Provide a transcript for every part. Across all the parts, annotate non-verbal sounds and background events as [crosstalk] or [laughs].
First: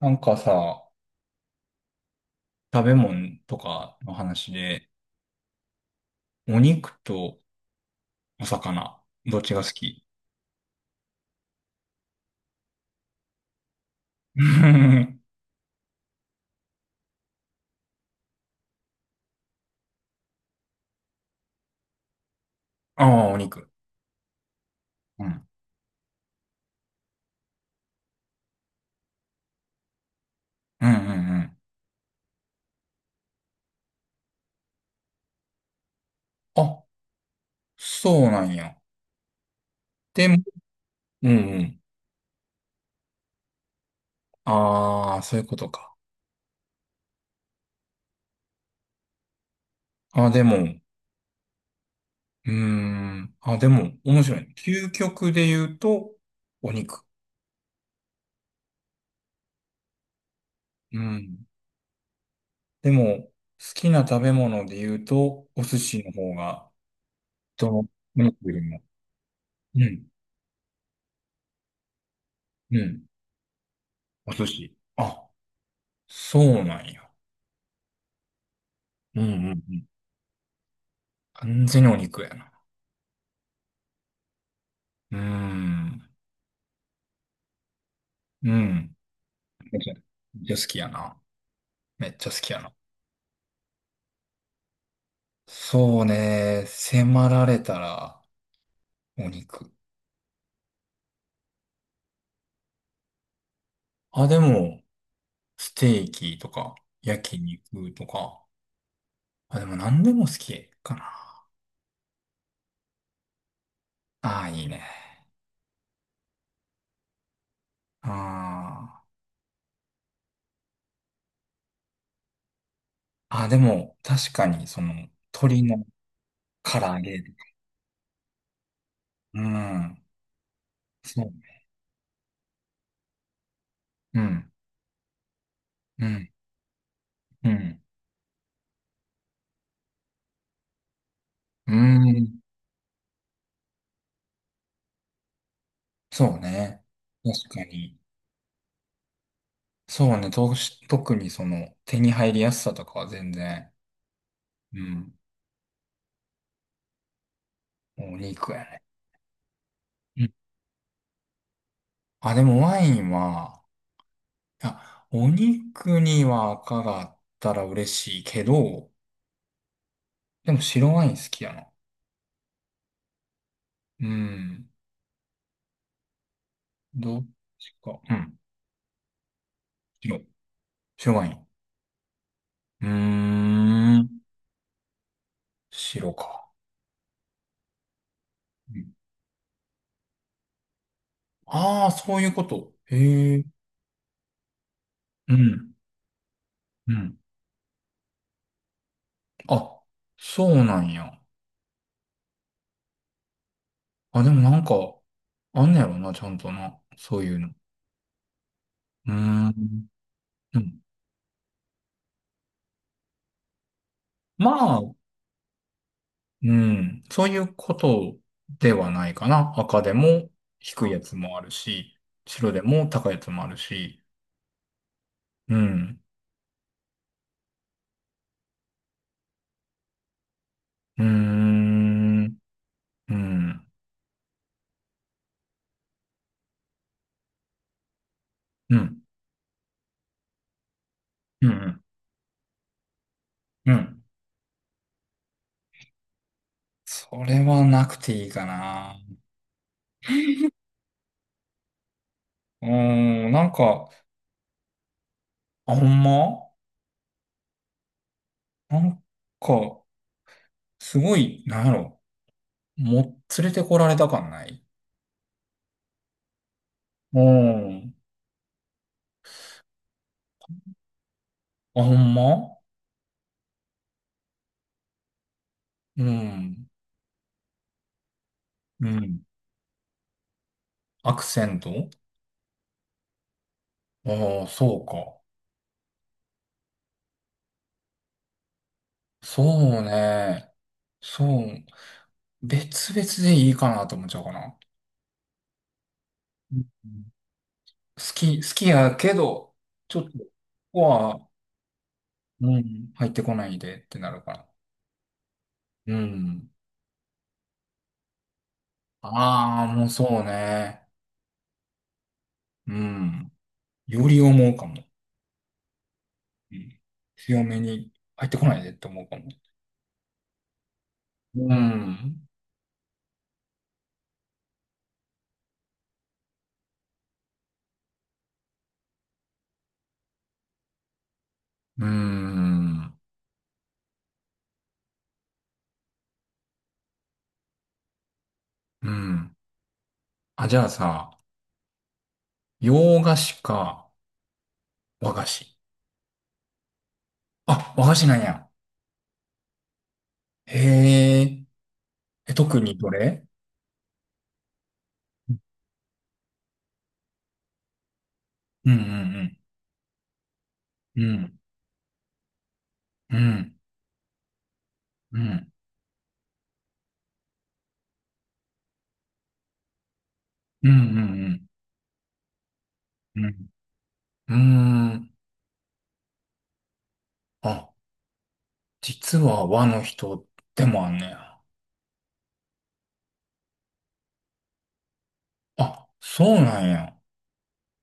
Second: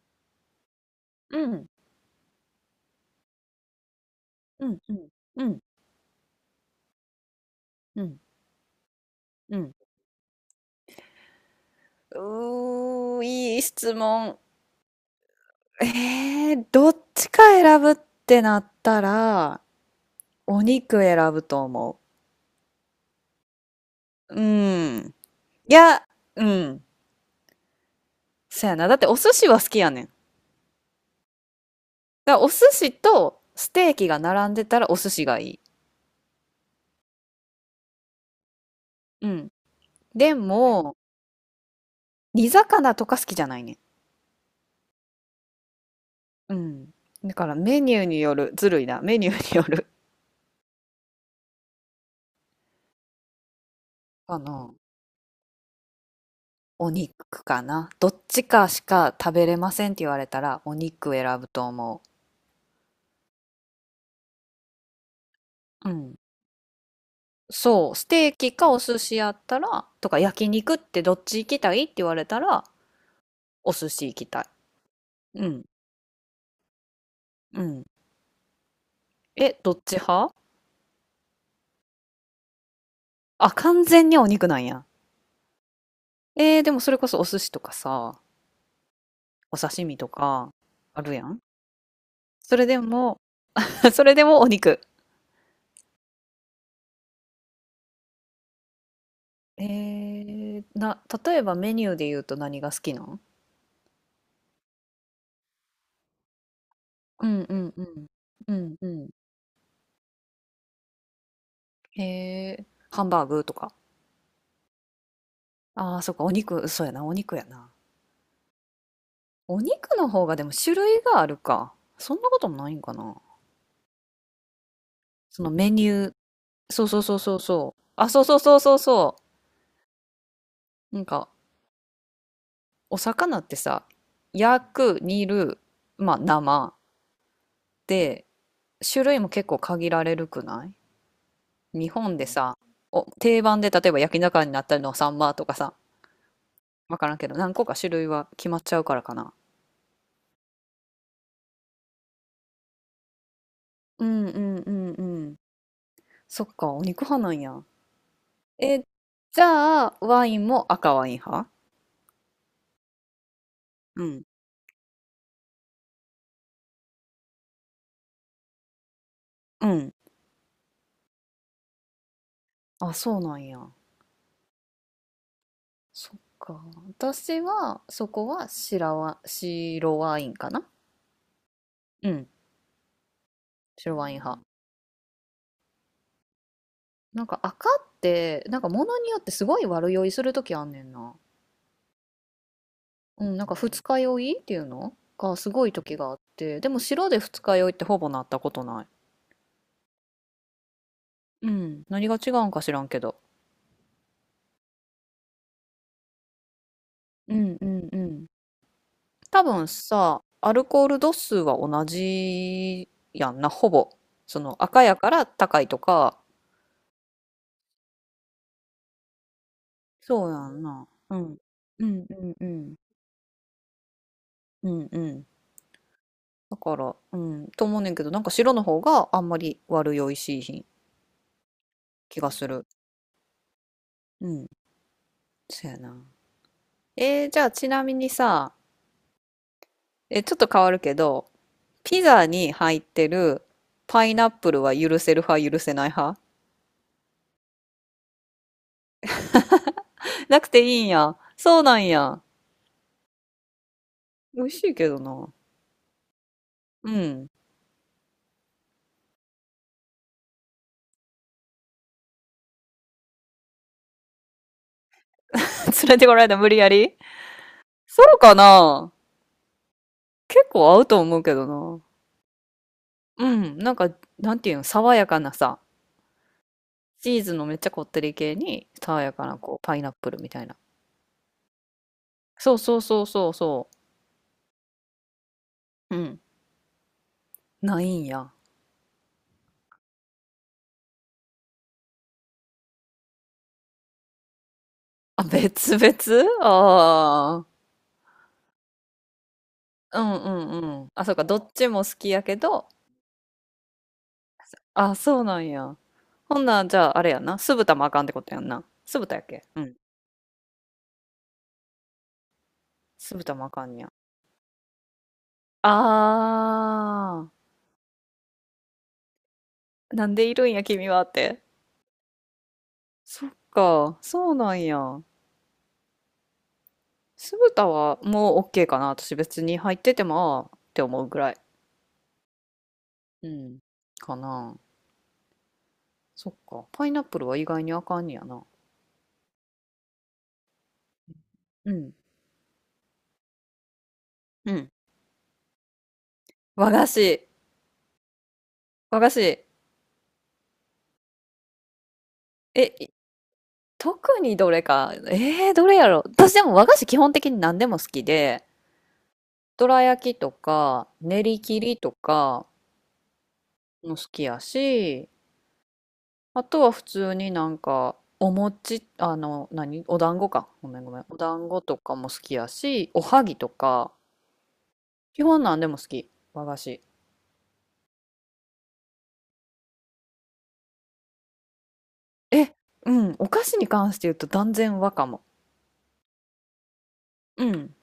なんかさ、うん、食べ物とかの話うん、で、うん、うん、お肉とうん、お魚、どっちうが好ん。き？うーいい質問。うん。 どっちか選ぶってなったら、お肉選ぶと思 [laughs] ああ、お肉。う。うん。うん。いや、うん。そやな。だってお寿司は好きやねん。うんうんうん。だからお寿司とステーキが並んでたらお寿司がいい。あ、そうなんや。うん。ででも、も、うんうん。煮魚とか好きじゃないねん。ああ、そういうことか。うん。だからメニューによる。ずるいな。メニューによる。あ、でも、うーん。あ、でも、面白かいね。な。究極で言うと、おお肉。肉かな。どっちかしか食べれませんって言われたら、おう肉選ん。ぶと思でも、好きな食べ物で言うと、お寿う。う司のん。方が、どのおそう、ステー肉キよりかおも。寿司やったら、うん。とか焼肉ってどっち行きたいって言われたら、うん。お寿司行きおたい。寿司。あ、うん、そうなんや。うん。うんうんうえ、どっん。ち派？完全にお肉やな。あ、完全にお肉なんや。うーん。えー、でもそれこそお寿司とかさ、うん。おめっ刺ちゃ身とめっちか、ゃ好きやあるな。やん。めっちゃ好きそやれな。でも、[laughs] それでもお肉。そうね。迫られたら、おえ肉。ー、な、例えばメニューで言うと何が好きなん？あ、でも、ステーキとか、う焼んうんう肉とん。か。うんうん。あ、でも何でも好きかな。へえ、ハンバーグとか。ああ、いいね。ああ、そっか、お肉、そうやな、お肉やな。あお肉の方がでも種類があるか。そんなこともないんかな。あ。あ、でも、確かに、その、その鶏メのニュー。唐そうそ揚うそうげとそか。うそう。あ、そうそうそうそうそうん。う。なんそか、う。お魚ってさ、うん。焼く、煮る、うまあ、ん。生うん。で、種類も結構限られるくなうい？日本でん。さ、お、定番で例えば焼き魚になったりのサンマとかさ、そうね。わからんけど、確何か個か種に。類は決まっちゃうからかな。そうね。特にその手に入りやすさとかは全然、うんうんううんうん。ん。そっか、お肉派なんや。お肉やえ、ね。じゃあ、うワん、インも赤ワイン派？あ、でもワインは、うん。あ、お肉には赤があったら嬉しいけど、うん。でも白ワイン好きやな。あ、そうなんや。うん。そっか。どっ私ちは、か。そうこん。は白ワ白。インかな。白ワイン。うん。うー白ん。ワイン派。白か。なんか赤って、なんか物によってすごい悪酔いするときあんねんな。ああー、そういうこと。うへん、え。なんか二日酔いっていうのうがすごいん。時があって、でもう白ん。で二日酔いってほぼなったことない。あ、そうなんや。うん。何が違うんか知らんけど。あ、でもなんか、あんねやろな、ちゃんとな。そういううの。うんうんうん。ー多分ん。さ、アうルん、コール度数は同じやんな、ほぼ。そまのあ、赤やから高いとか。うん。そういうことではないかな。赤でそもうやん低な。いやつうもん。あるうし、んうんう白でん。も高いやつもあるし。うんうん。うん。だから、うん、と思うねんけど、なんか白の方があんまり悪酔いしいひんうー気がん。する。うん。うん。そうやな。えー、じゃあちなみにさ、うん。え、ちょっと変わるけど、うん。ピザに入ってるうん。パイナップルは許せる？それはなくていいかな。うーん。なんか、あ、ほんまなんか、すごい、なんやろ。連れてこられた感ない？連れてこられた無理やり。うん。そうかな？結構合うと思うけどあ、な。ほんま？うん、なんか、なんていうの、爽やかなさ、うん。チーズのめっちゃこってり系に、う爽やん。かなこう、パイナップルみたいな。アクセント。そうそうそうそうそああ、そうか。う。うん、ないんや。そうね。そう。別々でいいかなと思っちゃうかな。あ、別々うん。ああー。好きやけど、ちょうっんと、こうんこうん。あ、そうか、は、どっちも好きやけうど、ん、入ってこないでってなるから。あ、そうなんや。うほんん。なん、じゃあ、あれやな。酢豚もあかんってことやんな。酢豚やっけ？うああ、ん。もうそうね。う酢ん。豚もあかんや。より思うかも。うん。あ強めに入ってこないでって思うかも。あ。なんでいるんや、君はって。うん。そっか、そうなんや。酢豚はもう OK かな。私別に入っててもああって思うぐらい。うん。うん。かな。そっか。パイナップルは意外にあかんねやな。うん。あ、じゃあさ、うん。洋菓子かうん。和菓子？和菓子。あ、和菓子なんや。和菓子。へええ。特え、にいどれ？特にどれか。えー、どれやろ。私でも和菓子基本的に何でも好きで、うんうんどら焼きとか、う練ん。り切りとかうん。うん。も好きやし、うん。あとは普通になんか、お餅、あの、何お団子か。うごんうめんごめん。おん団子とかも好きやし、おうはぎとん。か、うん。うーん。基本なんでも好き。和菓子。あ、実は和の人でもあんねや。え、うん。お菓子に関して言うと断然和かも。あ、そうなんや。うん。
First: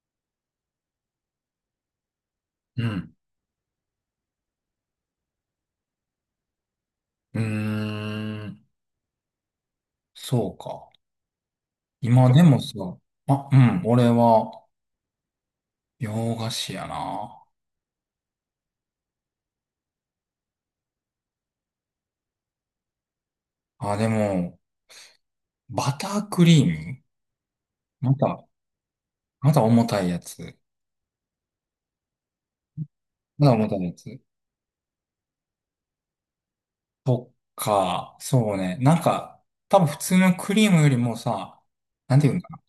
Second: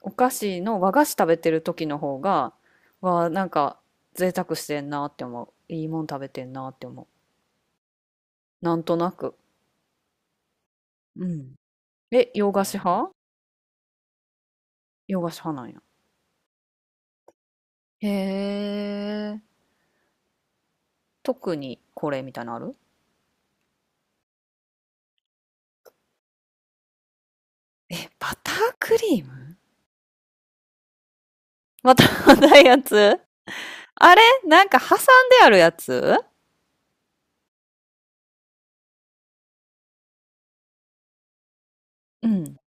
お菓子の和菓子食べてる時の方が、うん。わ、なんか、贅沢してんなって思う。いいもん食べてんなって思う。うーん。なんとなく。そうか。うん。今え、で洋も菓さ、子派？あ、うん。俺は洋菓子派なんや。洋菓子やな。へえ。特にこれみたいなのある？あ、でも、バタークリーム。え、まバた、タークリーまム？た重たいやつ。またないやつ？まだ持たないやあつ。れなんか挟んであるやつ？そっか、そうね。なんか、多分普通のクリームよりもさ、なんてういうんかん。な。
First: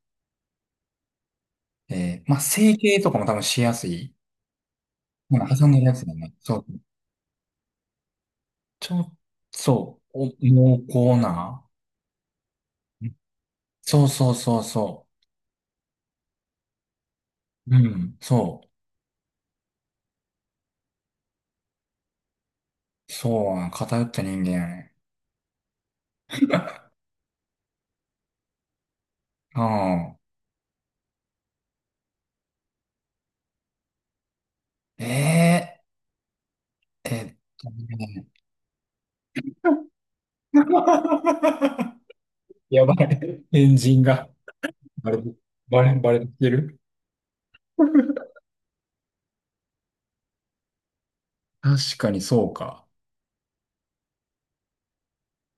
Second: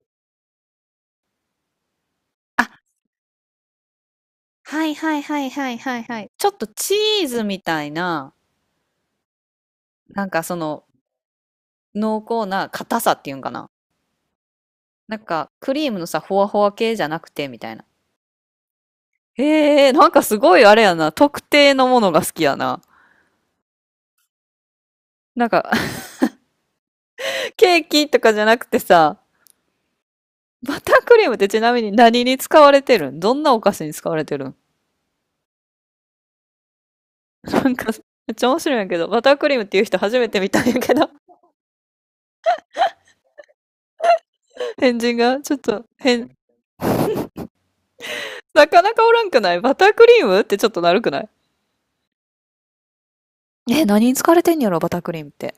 まあ、成あ、形とかも多分しやすい。はいはいはなんいか挟んはいでるやはいつだはい。ね。ちょっそう。とチーズみたいな、ちょ、そう、なんお、かそ濃の厚な。濃厚な硬うさん、っていうんかな。そうそうそうそなんかクリームのさ、ほわほわ系じゃなくてみたう。いうな。ん、そへえ、なんかすごいあれやな。特定のものが好きやな。う。そうな、偏った人間やね。なんか、[laughs] ケーキとかじゃなくてさ、うバタークリームってちなみに何に使われてるん？どんなお菓子に使われてるん？ん。ー、えなんか、めっちゃ面白いんやけど、バタークリームっていう人初めて見ー、たんやけど、[laughs] やばい。エンジンが。変バ人レ、がちょっとバレ変。てる？なかなかおらんくない？バタークリームってちょっとなるくない？確かにそうか。え、何に使われてんやろ、バタークリームって。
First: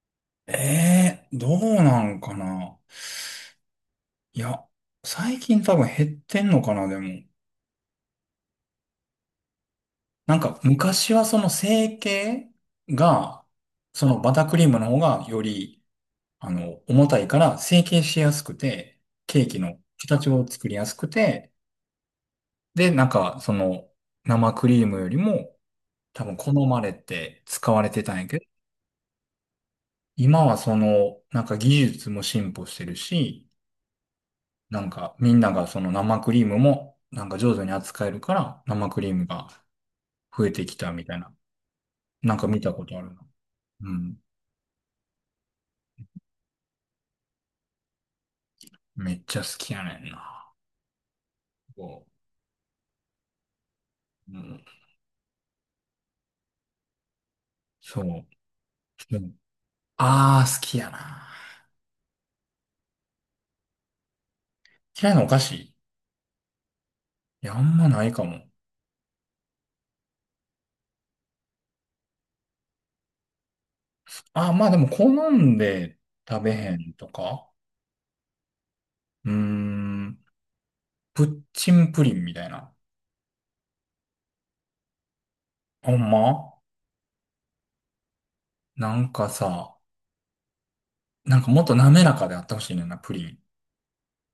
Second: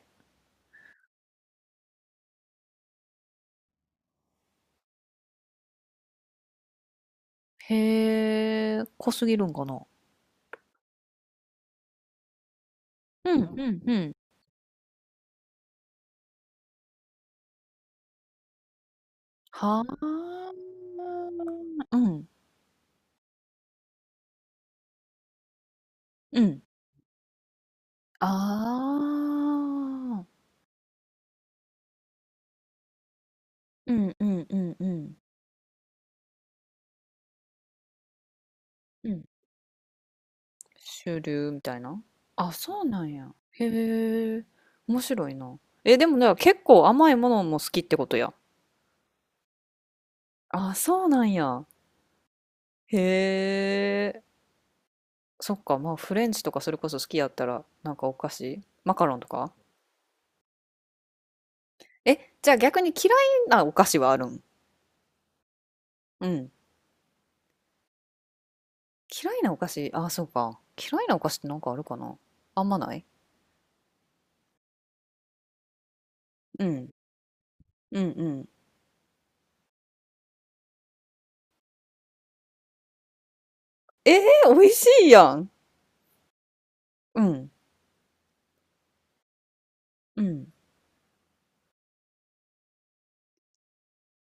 ええー、どうなんかな。いや、最近多分減ってんのかな、でも。へえ、濃すぎるんかな。なんか昔はその成形うん、が、うん、うそん。のバタークリームの方がより、重たいから成形しやすくて、ケーキのは形をあ、作りやすくて、うん、で、なんかその生クリームよりも多分う好ん。まれて使われてたんやけど、ああ、今はその、なんか技術も進歩してるし、うん、うん、うん、なうんか、ん。みんながその生クリームも、なんか上手に扱えるから、生クリうーん。ムが増えてきたみた主いな。流みたいな。なんかあ、見たそこうとあなんるな。や。うん。へえ、面白いな。え、でもね、結構甘いものも好きってことや。めっちゃ好きやねんな。あ、そうなんや。こへえ。う。うん。そっか、まあフレンチとかそれこそ好きやったら、なんそかおう。菓子マカロうンとん、か。ああ、好きやな。え、じゃあ逆に嫌いなお菓子はあるん？嫌いなお菓子？いうん。や、あんまないかも。嫌いなお菓子、ああ、そうか。嫌いなお菓子ってなんかあるかな？あんまない。ああ、まあでも好んで食べうへん。んとか。うんうん。うーん。プッチンプリンみたいな。ええー、美味しいやん。ほんま？うん。なんかさ、うん。なんかもっと滑らかであってほしいねんな、プリン。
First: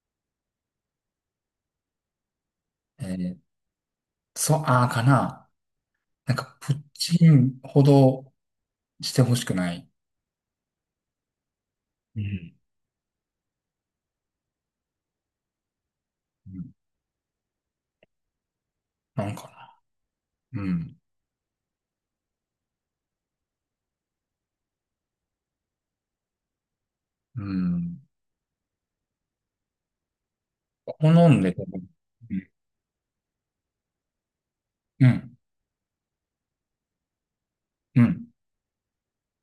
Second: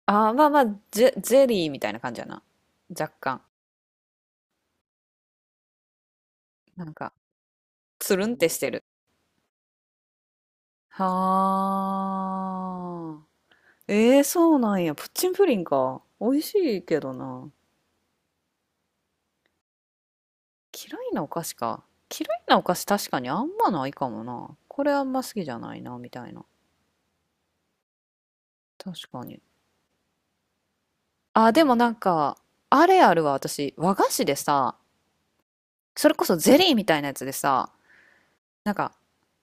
ああ、まあまあ、ゼゼリーみたいな感じやな。え若ー、干。そう、ああかな。なんか、プッなんか、チンほつるどんってしてる。してほしくない。はうん。あ。ええー、そうなんや。プッチンプリンか。美味しうん。いけどな。なんかな。うん。嫌いなお菓子か。嫌いなお菓子確かにあんまないかもな。これあんま好きじゃないな、みたいな。うん。確かに。好んであ、で食もべる。なんうか、ん。あれあるわ、私。和菓子でさ、うん。それこそゼリーみたいなやつでさ、うん。なんか、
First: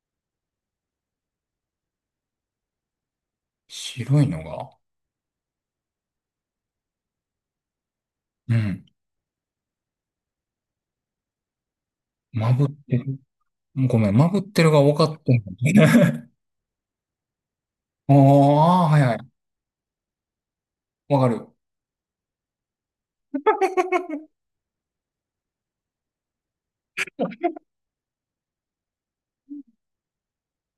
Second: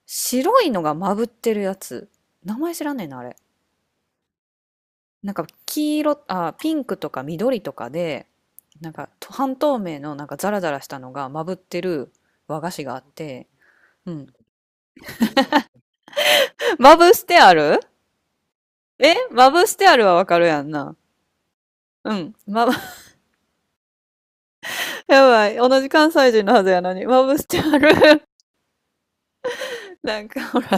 白いのがまぶってるやつ。名前知らねえな、あれ。白いのが、なんか、黄色、あ、ピンクとか緑とかで、うん。なんか、半透明のなんかザラザラしたのがまぶってるま和ぶっ菓子がてあっる。て、ごめうん、ん。まぶってるが多かったんだね。[laughs] まぶしてある。 [laughs] ああ、はいえはい。まぶしてあるはわかるやんな。わかる。うん。ま、[laughs] やばい。同じ関西人のはずやのに。まぶしてある。[laughs] なんか、ほら、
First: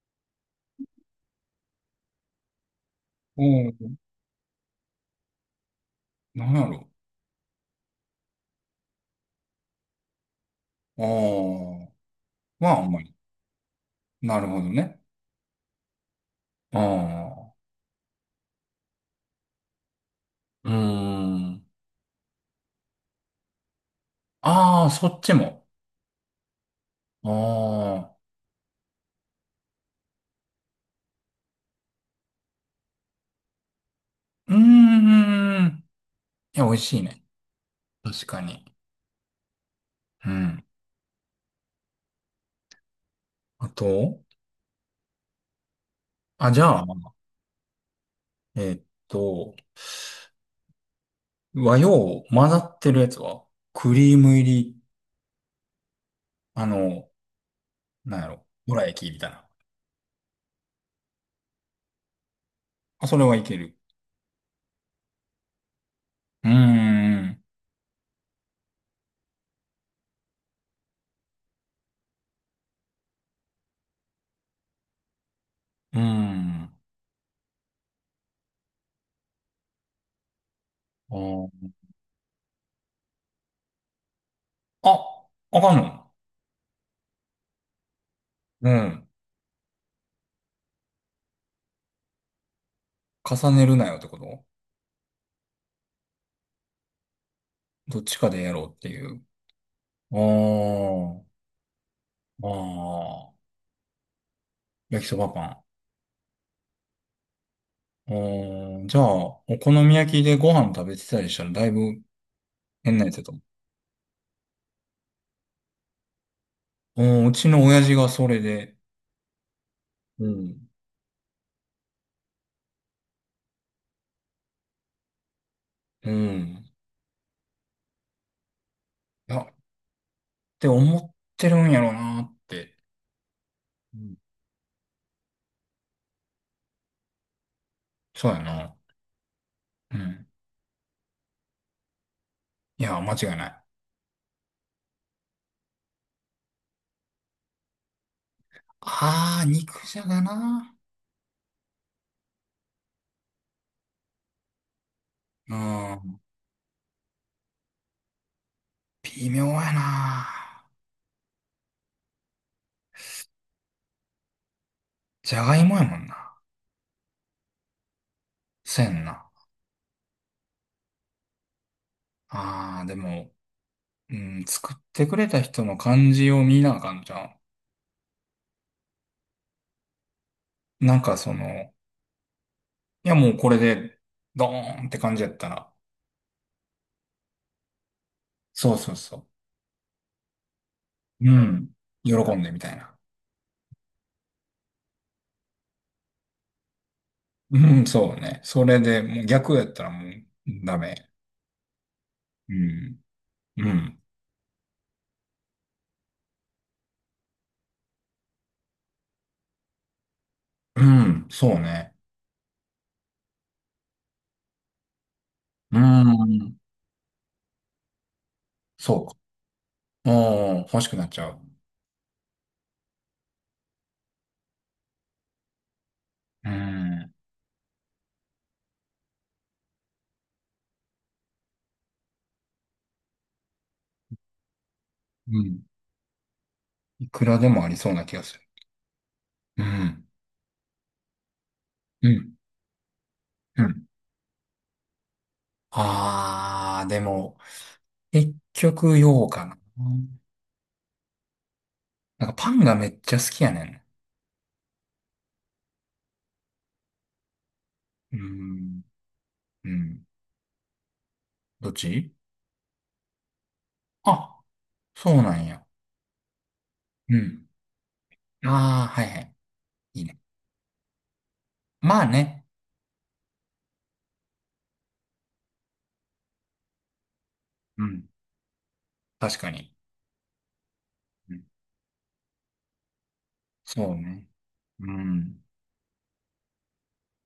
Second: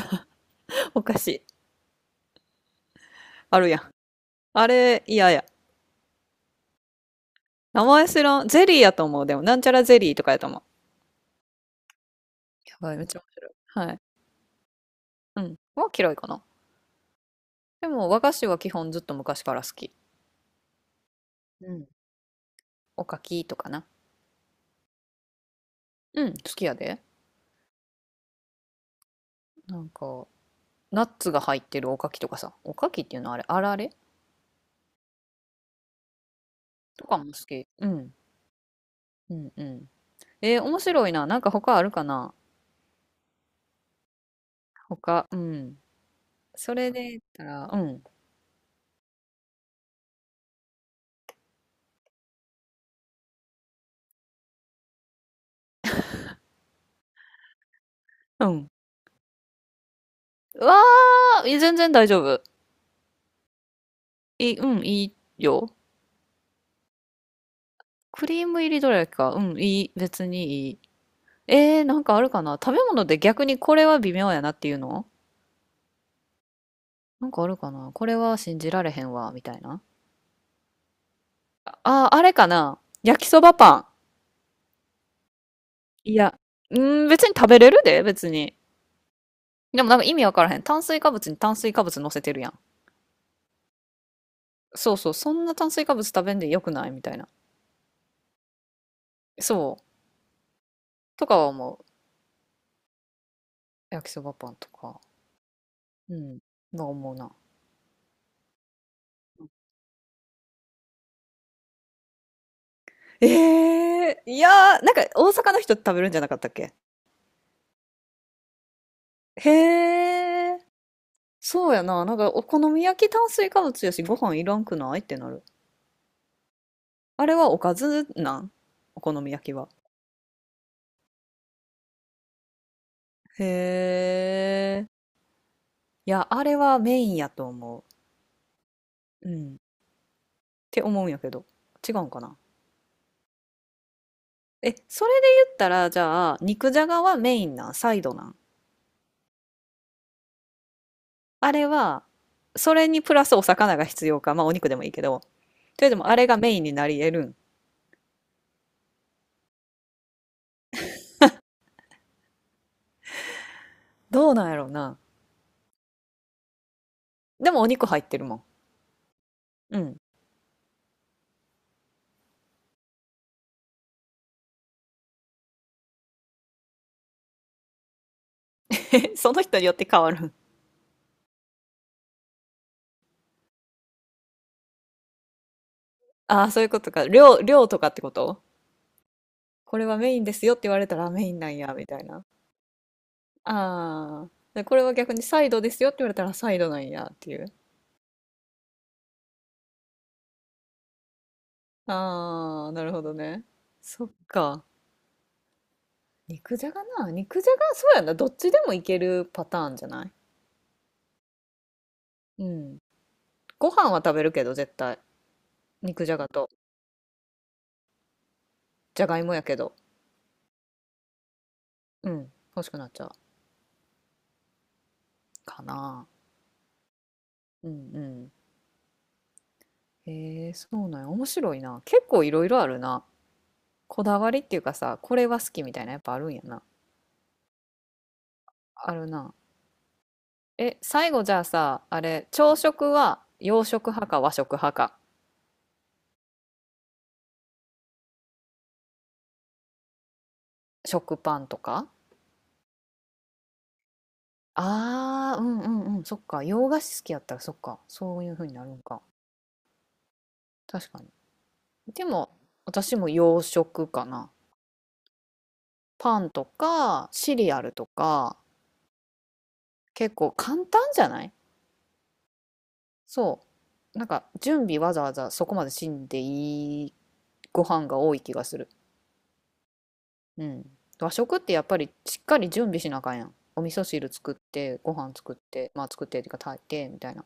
おかしい。うあるやん。ん。あれ、嫌や。なんやろ。名前知らん。ゼリーやと思う。でも、なんちゃらゼリーとかやと思う。ああ。まやあ、あんばい、まめっり。ちゃ面白い。はい。なるほどね。うん。は嫌いかな。ああ。でも、和菓子は基本ずっと昔から好き。うーん。うん。おかきとかな。ああ、そっちも。うん、好きやで。ああ。なんか、ナッツが入ってるおかきとかさ。おかきっていうのはあれ、あられうーん。いや、美味しいとかね。も好き。うん。確かに。うんうん。うえん。ー面白いな。なんか他あるかな？あと、他、うん。あ、じそゃあ、れで言ったら、うん。えーっと、和洋混ざってるやつは、クリーム入り、あの、なんやうろ、ん。どら焼きみたいな。うわー、いや全然大丈夫。あ、それはいける。いい、うん、いいよ。うーん、クリーム入りどれだけか。うん、いい。別にいい。えー、なんかあるかな食べ物で逆にこれは微妙やなっていうの？うーん。なんかあるかな？これは信じられへんわ、みたいな。あー、あれかな焼きそばパン。あ、ああかんの？いや、うん、別に食べれるで、別に。うん。でもなんか意味わからへん。炭水化物に炭水化物乗せてるやん。重ねるなよってこと？そうそう、そんな炭水化物食べんでよくない？みたいな。どっちかでやろうっていう。そう。あー、とかは思う。あー、焼きそばパンとか。焼きそばパン。あうん。は思うな。ー、じゃあ、お好み焼きでご飯食べてたりしたらだいぶ変なやつだえと思えいやー、なんか大阪の人食べるんじゃなかったっけ？う。うん、うちの親父がそれで、へうえ、ん。そうやな。なんかお好み焼き炭水化物やし、ご飯いらんくないってなる。うん。あれはおかずなん？お好みいや焼っきは。て思ってるんやろうなって。うへん、え、いや、あれはメインやと思そうやな。う。うん。っうん。て思うんやけど。違うんかな。いや、間違いない。え、それで言ったら、じゃあ、肉じゃがはメインなんサイドなん？あー、肉じゃがな。あれは、それにプラスお魚が必要か。まあお肉でもいいけど。うというでもあん。れがメインになり得るん？微妙やな。どうなんやろうな。じゃがいもやもんな。でもお肉入ってるもん。せんな。うん。あー、でも、うん、作ってくれた人の感じを見なあかんじゃん。[laughs] え、その人によって変わる？なんかその、いやもうこれで、ドーンって感じやったら。ああ、そういうことか。量、量とかってこと？そうそうそこれはメインですよって言われたらあメう。イうンなんん。や、みたい喜な。んでみたいな。ああ。で、これは逆にサイドですよって言われたらサイドなんやっていう。うん、そうね。それで、もう逆やったらもうダメ。うああ、なるん。ほどね。うん。そっか。肉じゃがな。肉じゃが、そうやな。どっちでもいけるパターンじゃない？うん、そうね。うん。ご飯は食べるけど、絶対。う肉じゃがと。ん。そじうゃか。がいもやけど。うん、欲しくなっちゃう。うん。欲しくなっちゃう。かな。うん。うんうん。へえ、そうなんや。面白いな。結構いろいろあるな。こだわりっていうかさ、これうは好ん。きみたいなやっぱあるんやな。いくらでもありそうな気がする。あるな。うん。え、最後じゃあさ、あうれ、ん。朝食はう洋ん。食派か和食派か。あー、でも、結局、ようかな。食パンとか？なんかパンがめっちゃ好きやねああうんうんうん。そっか。洋菓子好きやったらそっか。ん。そうういう風になるん。んか。うん。確かに。どっでちも、私も洋食かな。あ、そうなんや。パンとか、うシん。リアルとか、あー、はいはい。いい結ね。構簡単じゃない？まあね。そう。なんか準備わざわざそこまでしんでい。ごう飯がん。多い気がする。確かに。うん。和食ってやっぱりしっかり準備しなあかんやん。お味そ噌う汁ね。作って、うご飯作っん。て、まあ作ってっていうか炊いてみたいな。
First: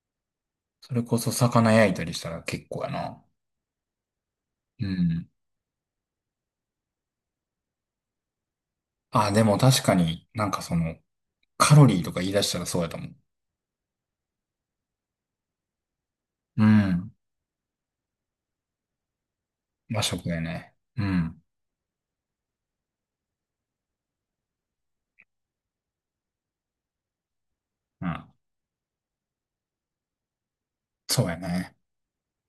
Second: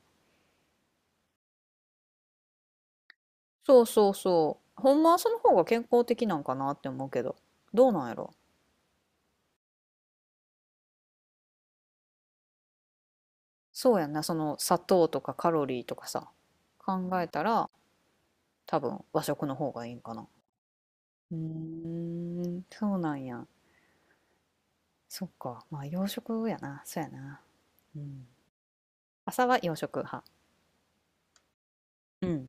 それこそ魚焼いたりしたら結構やな。そうそうそう。うほんまはそん。の方が健康的なんかなって思うけど、どうなんやろ。あ、でも確かになんかその、カロリーとか言い出したらそうやと思う。そうやんな、その砂糖とかカロリーとかさ、う考ん。えたら多分和食の方がいい和んかな。食やね。ううん。ーん、そうなんや。そっか。まあ洋食やな。そうやな。ううん。ん。朝は洋食派。そうやね。うん。